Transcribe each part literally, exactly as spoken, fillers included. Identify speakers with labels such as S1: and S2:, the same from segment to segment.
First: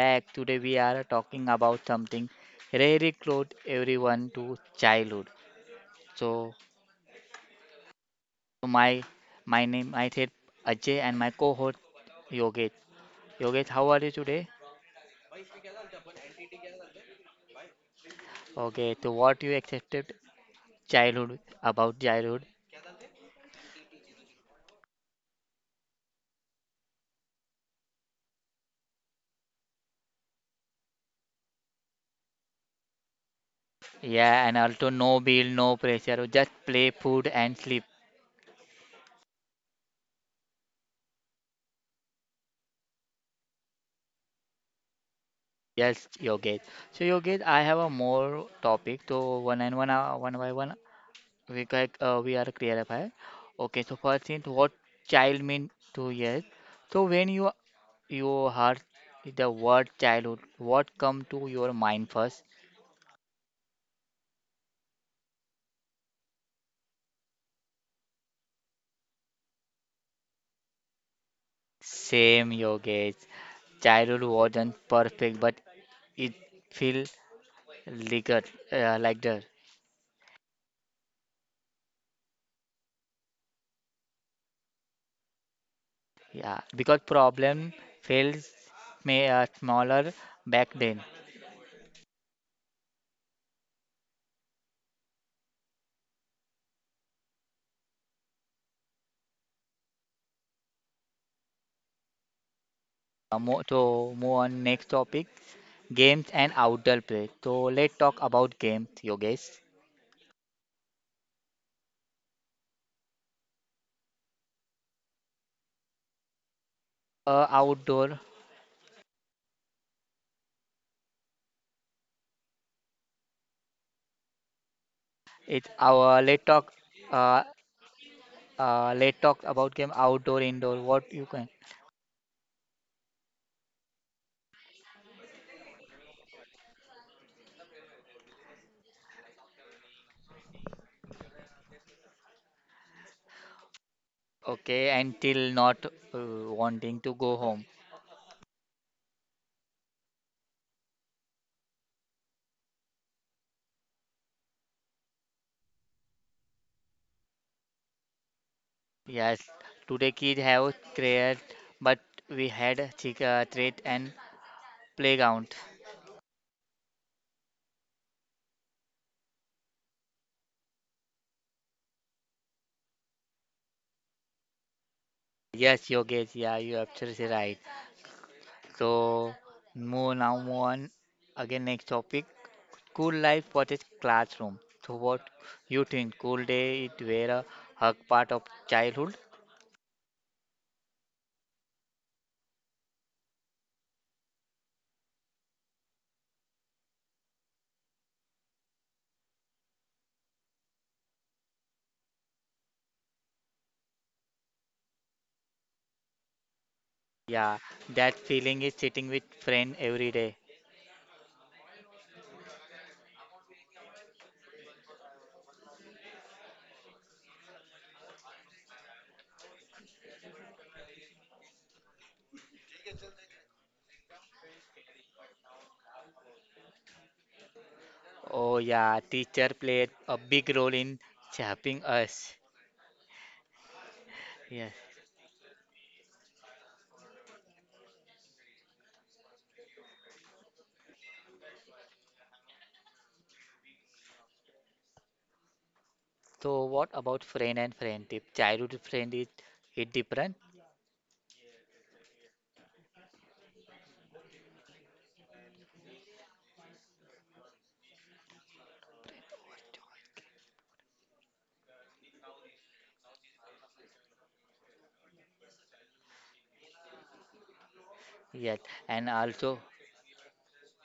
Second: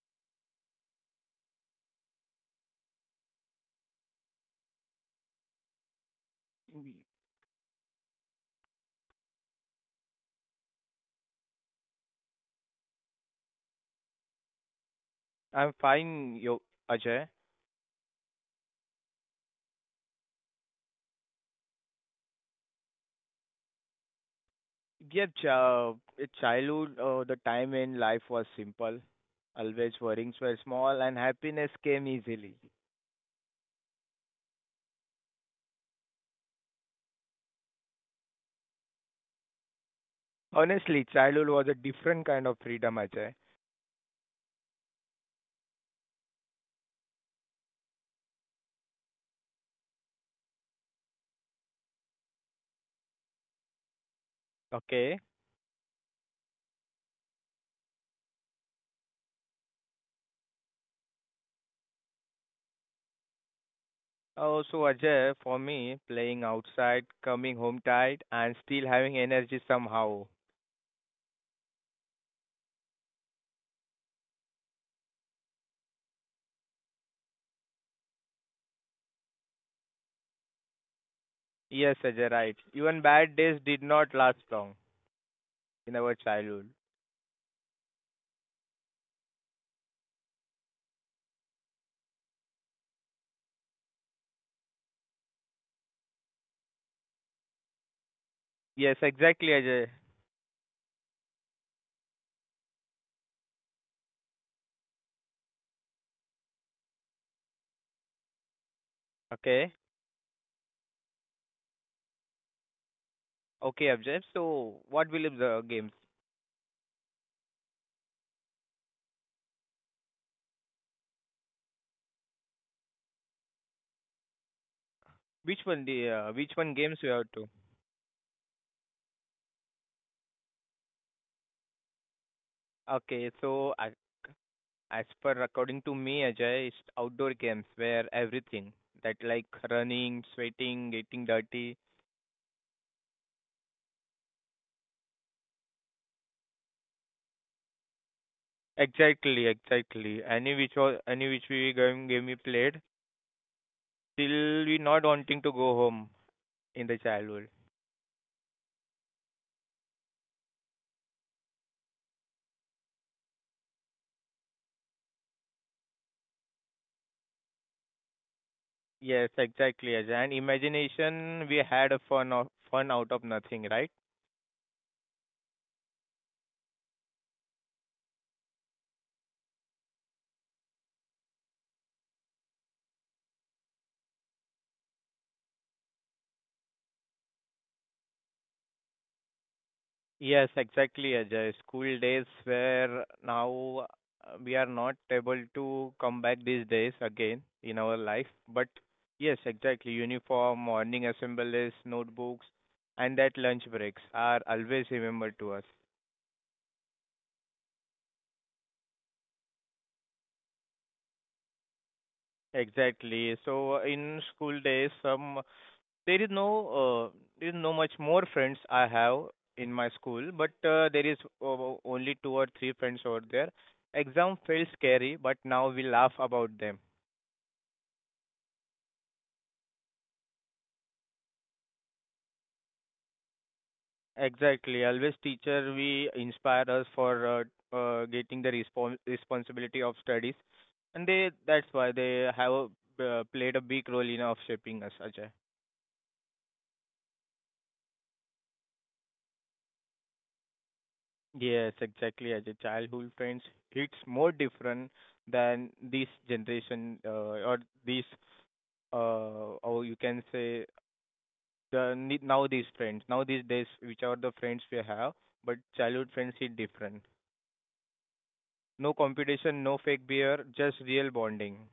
S1: back. Today we are talking about something very close everyone to childhood. So
S2: Mm,
S1: my my name I said Ajay and my co-host Yogesh. Yogesh, how are you today?
S2: I'm fine, yo, Ajay.
S1: Okay, so what you accepted childhood about childhood?
S2: Yeah, uh, childhood, uh, the time in life was simple, always worries were small, and happiness came easily.
S1: Yeah, and also no bill, no pressure, just play, food and sleep.
S2: Honestly, childhood was a different kind of freedom, Ajay.
S1: Yes, Yogesh. So Yogesh, I have a more topic. So one and one, uh, one by one we like uh, we are clarify. Okay, so first thing, what
S2: Okay.
S1: child mean to yes? So when you you heard the word childhood, what come to your mind first?
S2: Uh, so, Ajay, for me, playing outside, coming home tired, and still having energy somehow.
S1: Same yogesh. Childhood wasn't perfect, but it feel ligger uh, like that.
S2: Yes, Ajay, right. Even bad days did not last long in our
S1: Yeah,
S2: childhood.
S1: because problem feels may uh, smaller back then.
S2: Yes, exactly, Ajay.
S1: Uh, mo so move on next topic, games and outdoor play. So let's talk about games, yogesh.
S2: Okay. Okay, Abjad. So, what will be the games?
S1: Uh, outdoor. It's
S2: Which one
S1: our
S2: the
S1: let
S2: uh,
S1: talk.
S2: which one games you
S1: Uh,
S2: have to?
S1: uh, Let talk about game outdoor, indoor. What you can.
S2: Okay, so I, as per according to me, Ajay, it's outdoor games where everything that like running, sweating, getting dirty.
S1: Okay, until not uh, wanting to go home.
S2: Exactly, exactly. Any which was any which we game game we played till we not wanting to go home in the childhood.
S1: Yes, today kids have crayons, but we had chick uh, treat and playground.
S2: Yes, exactly, Ajay. And imagination, we had a fun of fun out of nothing, right?
S1: Yes, Yogesh, yeah, you're absolutely right. So, move now move on again next topic. School life versus classroom. So, what you think? School day it were a hug part of childhood.
S2: Yes, exactly, Ajay. School days where now uh, we are not able to come back these days again in our life. But yes, exactly. Uniform, morning assemblies, notebooks, and that lunch breaks are always remembered to us.
S1: Yeah, that feeling is sitting with friend every day.
S2: Exactly. So in school days, some there is no uh, there is no much more friends I have in my school, but uh, there is uh, only two or three friends over there. Exam felt scary, but now we laugh about them.
S1: Oh yeah, teacher played a big role in shaping us.
S2: Exactly. Always
S1: Yes.
S2: teacher we inspire us for uh, uh, getting the respons- responsibility of studies, and they that's why they have a, uh, played a big role in of shaping us, Ajay.
S1: So what about friend and friendship? Childhood friend is it different?
S2: Yes, exactly. As a childhood friends, it's more different than this generation uh, or this uh, or you can say the ne- now these friends now these days which are the friends we have, but childhood friends is different. No
S1: Yes.
S2: competition, no
S1: And
S2: fake
S1: also
S2: beer, just real bonding.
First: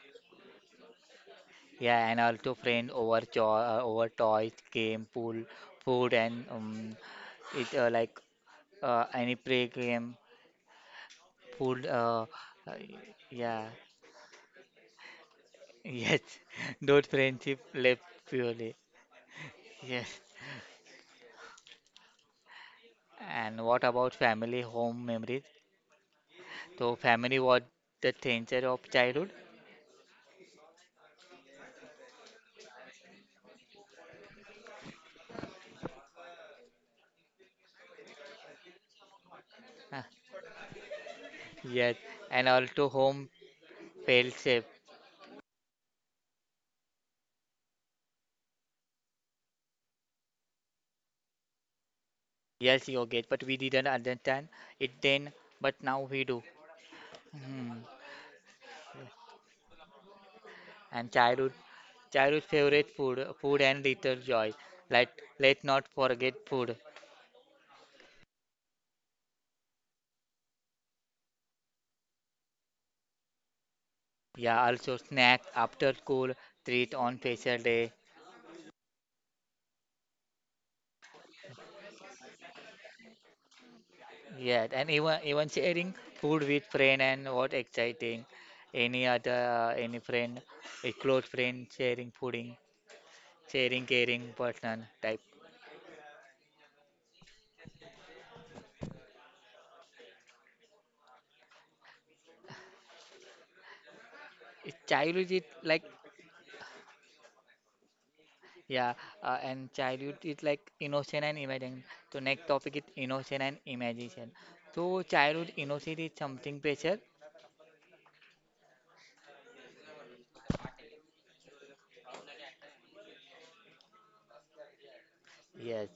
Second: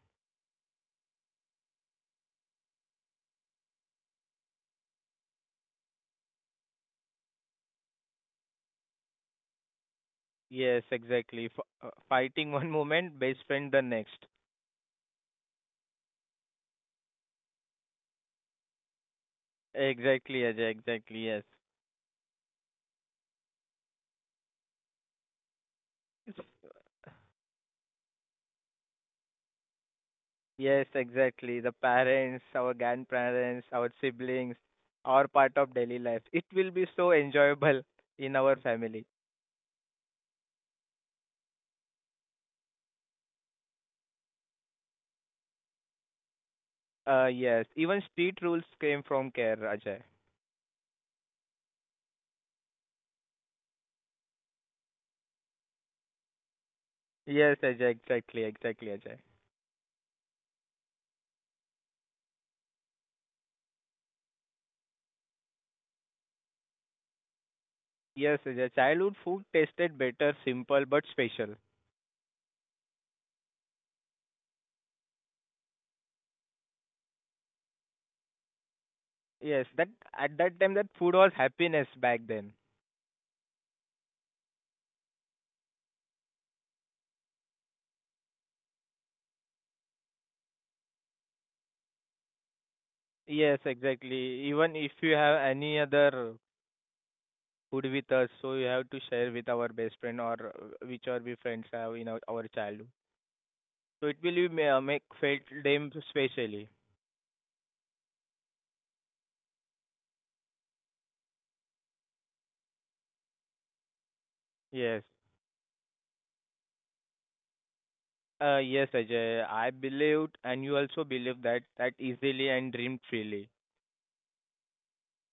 S1: yeah, and also friend over cho uh, over toys, game, pool, food and um it uh, like uh, any play game,
S2: Yes, exactly. F-
S1: food
S2: uh,
S1: uh,
S2: fighting one
S1: uh
S2: moment, best
S1: yeah.
S2: friend the next.
S1: Yes. Those friendship left purely. Yes.
S2: Exactly, Ajay. Exactly. Yes.
S1: And what about family home memories? So family was the center of childhood.
S2: Yes, exactly. The parents, our grandparents, our siblings, are part of daily life. It will be so enjoyable in our family.
S1: Ah, yes, and also home felt safe.
S2: Uh, yes. Even street rules came from care, Ajay.
S1: Yes, Yogesh, but we didn't understand it then, but now we do. Hmm.
S2: Yes, Ajay. Exactly. Exactly, Ajay.
S1: And childhood, childhood favorite food, food and little joy. Like let not forget food.
S2: Yes, Ajay. Childhood food tasted better, simple but special.
S1: Yeah, also snack after school, treat on special day,
S2: Yes, that at that time that food was happiness back then.
S1: yeah, and even even sharing food with friend and what exciting. Any other uh, any friend, a close friend sharing fooding, sharing caring
S2: Yes,
S1: person type.
S2: exactly. Even if you have any other food with us, so you have to share with our best friend or uh, which are we friends have in our, our childhood.
S1: It-
S2: So it
S1: Childhood
S2: will
S1: is
S2: ma-
S1: like
S2: make felt them specially.
S1: yeah, uh, and childhood is like innocent and imagination. So next topic is innocent and imagination. So childhood
S2: Yes.
S1: innocent is something pressure,
S2: Uh, yes, Ajay. I believed, and you also believe that that easily and dreamed freely.
S1: yes,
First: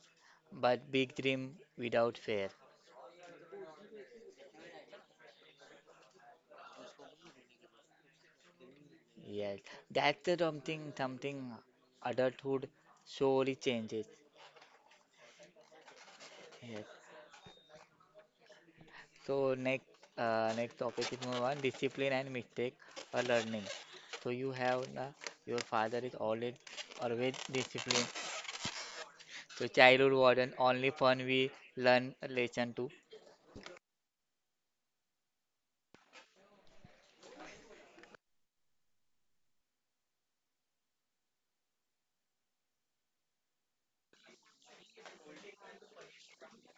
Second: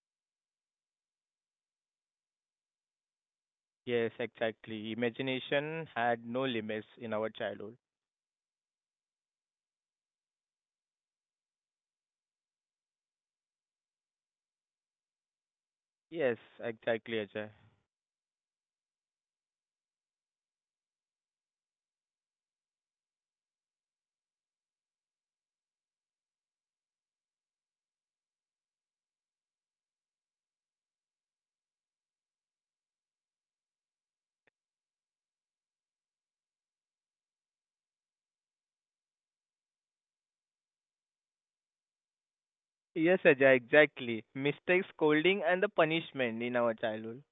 S1: but big dream without fear,
S2: Yes, exactly. Imagination had no limits in our childhood.
S1: yes. That's the something something adulthood slowly changes.
S2: Yes,
S1: Yes.
S2: exactly, Ajay.
S1: So next uh, next topic is number one discipline and mistake or learning. So you have uh, your father is always always disciplined. So childhood wasn't only fun we learn a lesson too.
S2: Yes, Ajay, exactly. Mistakes, scolding, and the punishment in our childhood.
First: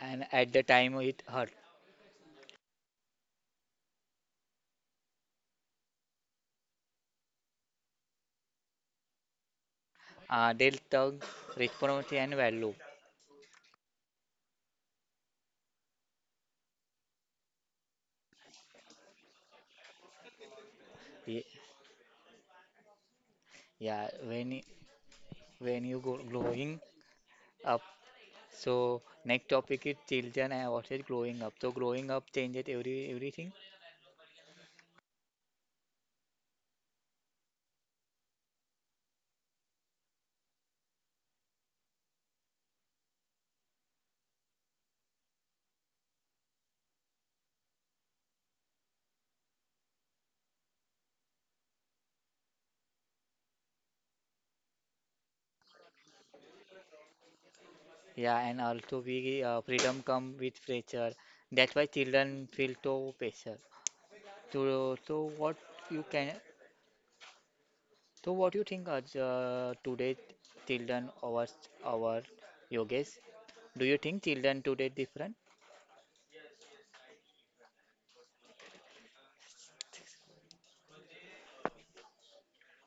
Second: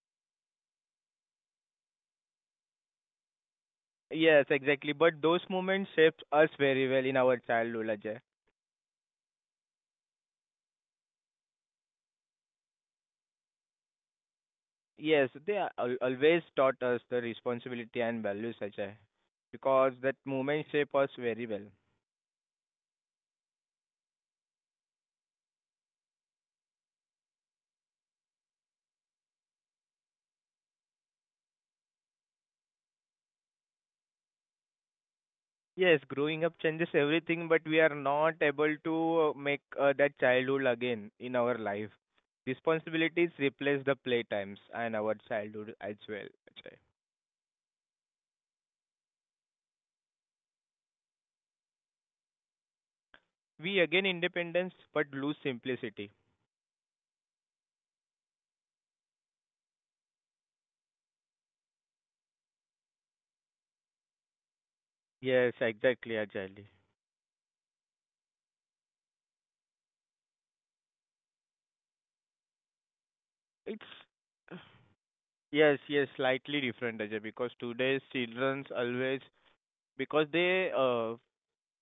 S1: And at the time it hurt.
S2: Yes, exactly. But those moments shaped us very well in our childhood, Ajay.
S1: Uh, they'll tug responsibility and value.
S2: Yes, they are al- always taught us the responsibility and values, Ajay, because that
S1: Ye-
S2: moment shape us very well.
S1: Yeah, when y- when you go growing up. So next topic is children and what is growing up. So growing up changes every everything.
S2: Yes, growing up changes everything, but we are not able to uh, make uh, that childhood again in our life. Responsibilities replace the playtimes and our childhood as well, Ajay. We again independence, but lose simplicity.
S1: Yeah, and also we uh, freedom come with pressure. That's why children feel so pressure. So, so what you can,
S2: Yes, exactly, Ajay.
S1: so what you think are uh, today children over our yogis? Do you think children today
S2: It's
S1: different?
S2: yes, yes, slightly different, Ajay, because today's children's always because they uh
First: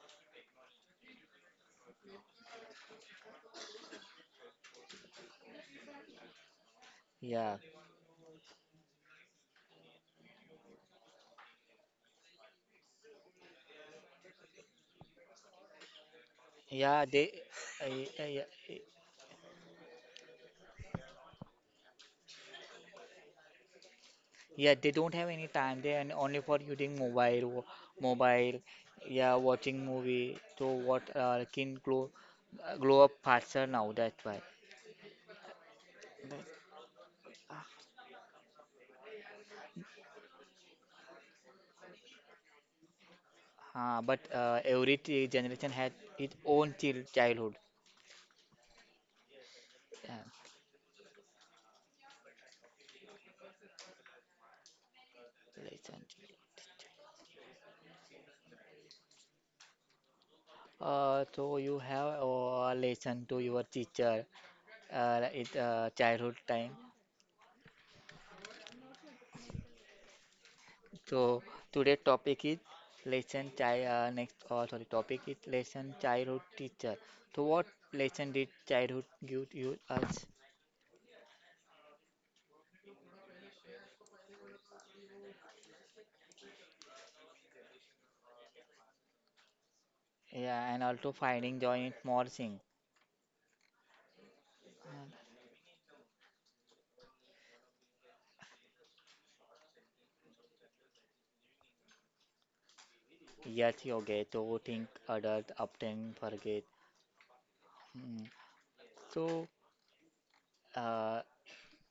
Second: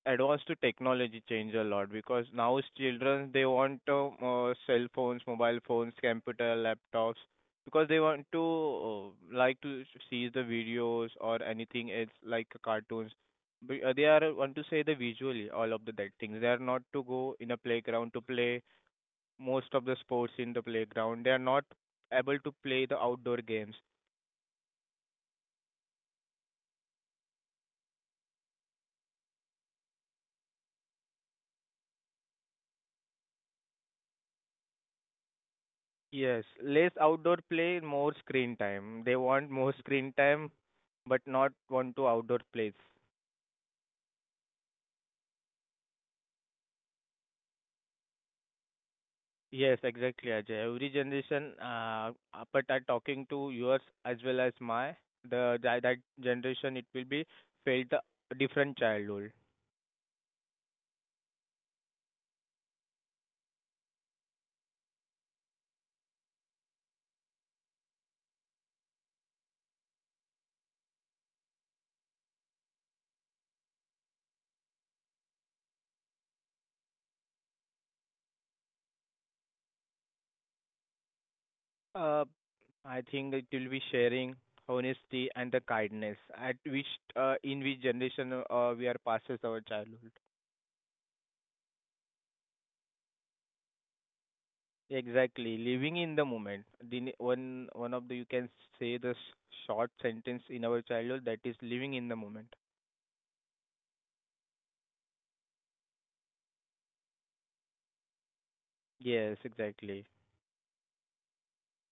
S2: advanced to technology change a lot because now children they want uh, uh, cell phones, mobile phones, computer, laptops
S1: Yeah,
S2: because they want to uh, like to see the videos or anything else like cartoons. But, uh, they are want to say the visually all of the that things. They are not to
S1: yeah, they,
S2: go in a
S1: uh,
S2: playground to
S1: uh, yeah,
S2: play
S1: uh,
S2: most of the sports in the playground. They are not able to play the outdoor games.
S1: yeah, they don't have any time. They and only for using mobile, wo- mobile, yeah, watching movie. So what uh, can grow, uh, grow up faster now. That's why.
S2: Yes,
S1: That-
S2: less outdoor play, more screen time. They want more screen time, but not want to outdoor plays.
S1: Uh, but uh, every t- generation had its own chil- childhood.
S2: Yes,
S1: Yeah,
S2: exactly, Ajay. Every generation, uh, uh, but are talking to yours as well as my the that, that
S1: lesson.
S2: generation, it will be felt a different childhood.
S1: Uh, so you have a lesson to your teacher uh, in uh, childhood time. So today topic is lesson child. Uh, next, uh, sorry, topic is lesson childhood teacher. So what lesson did childhood give you us?
S2: Uh, I think it will be sharing honesty and the kindness at which uh, in which generation uh, we are passes our childhood.
S1: Yeah, and also finding joy in small things.
S2: Exactly, living in the moment. The ne- one one of the you can say the s- short sentence in our childhood that is living in the moment.
S1: Yes, you get to think adult often forget. Mm.
S2: Yes,
S1: So,
S2: exactly.
S1: uh,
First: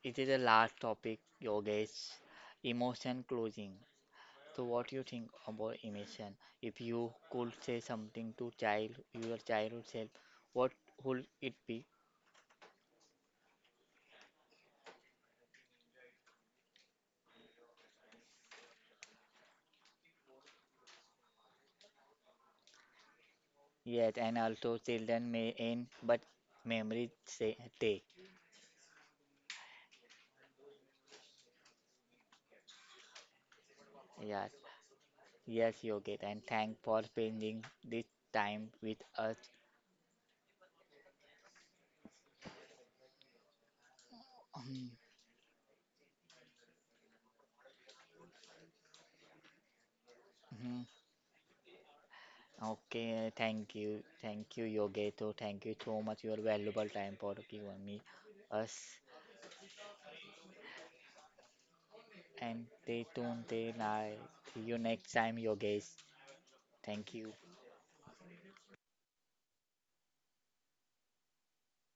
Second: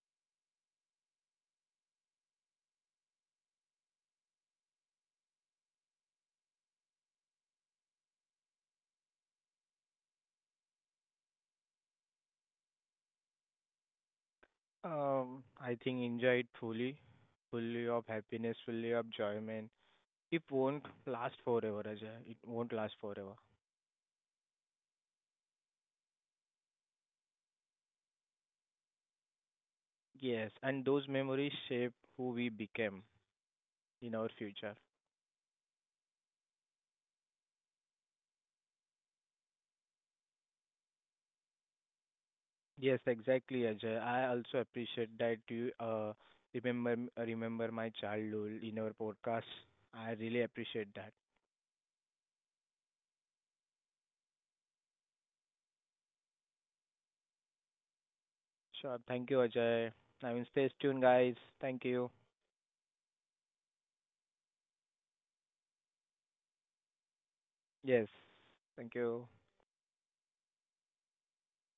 S1: it is a large topic, yogesh, emotion closing. So what you think about emotion? If you could say something to child, your childhood self, what would it be?
S2: Um, I think enjoy it fully, fully of happiness, fully of enjoyment. It won't last forever, Ajay. It won't last forever.
S1: Yes, and also children may end, but memories say take.
S2: Yes, and those memories shape who we became in our
S1: Yes,
S2: future.
S1: yes, yogesh, and thank for spending this time with us.
S2: Yes, exactly, Ajay. I also
S1: Um,
S2: appreciate that you uh, remember remember my childhood in our podcast. I really
S1: Mhm.
S2: appreciate that.
S1: Okay, thank you, thank you, yogesh. So thank you so much your valuable time for giving me us.
S2: Sure. Thank you, Ajay. I mean, stay tuned, guys. Thank you.
S1: And they don't they like See you next time your guys. Thank you.
S2: Yes. Thank you.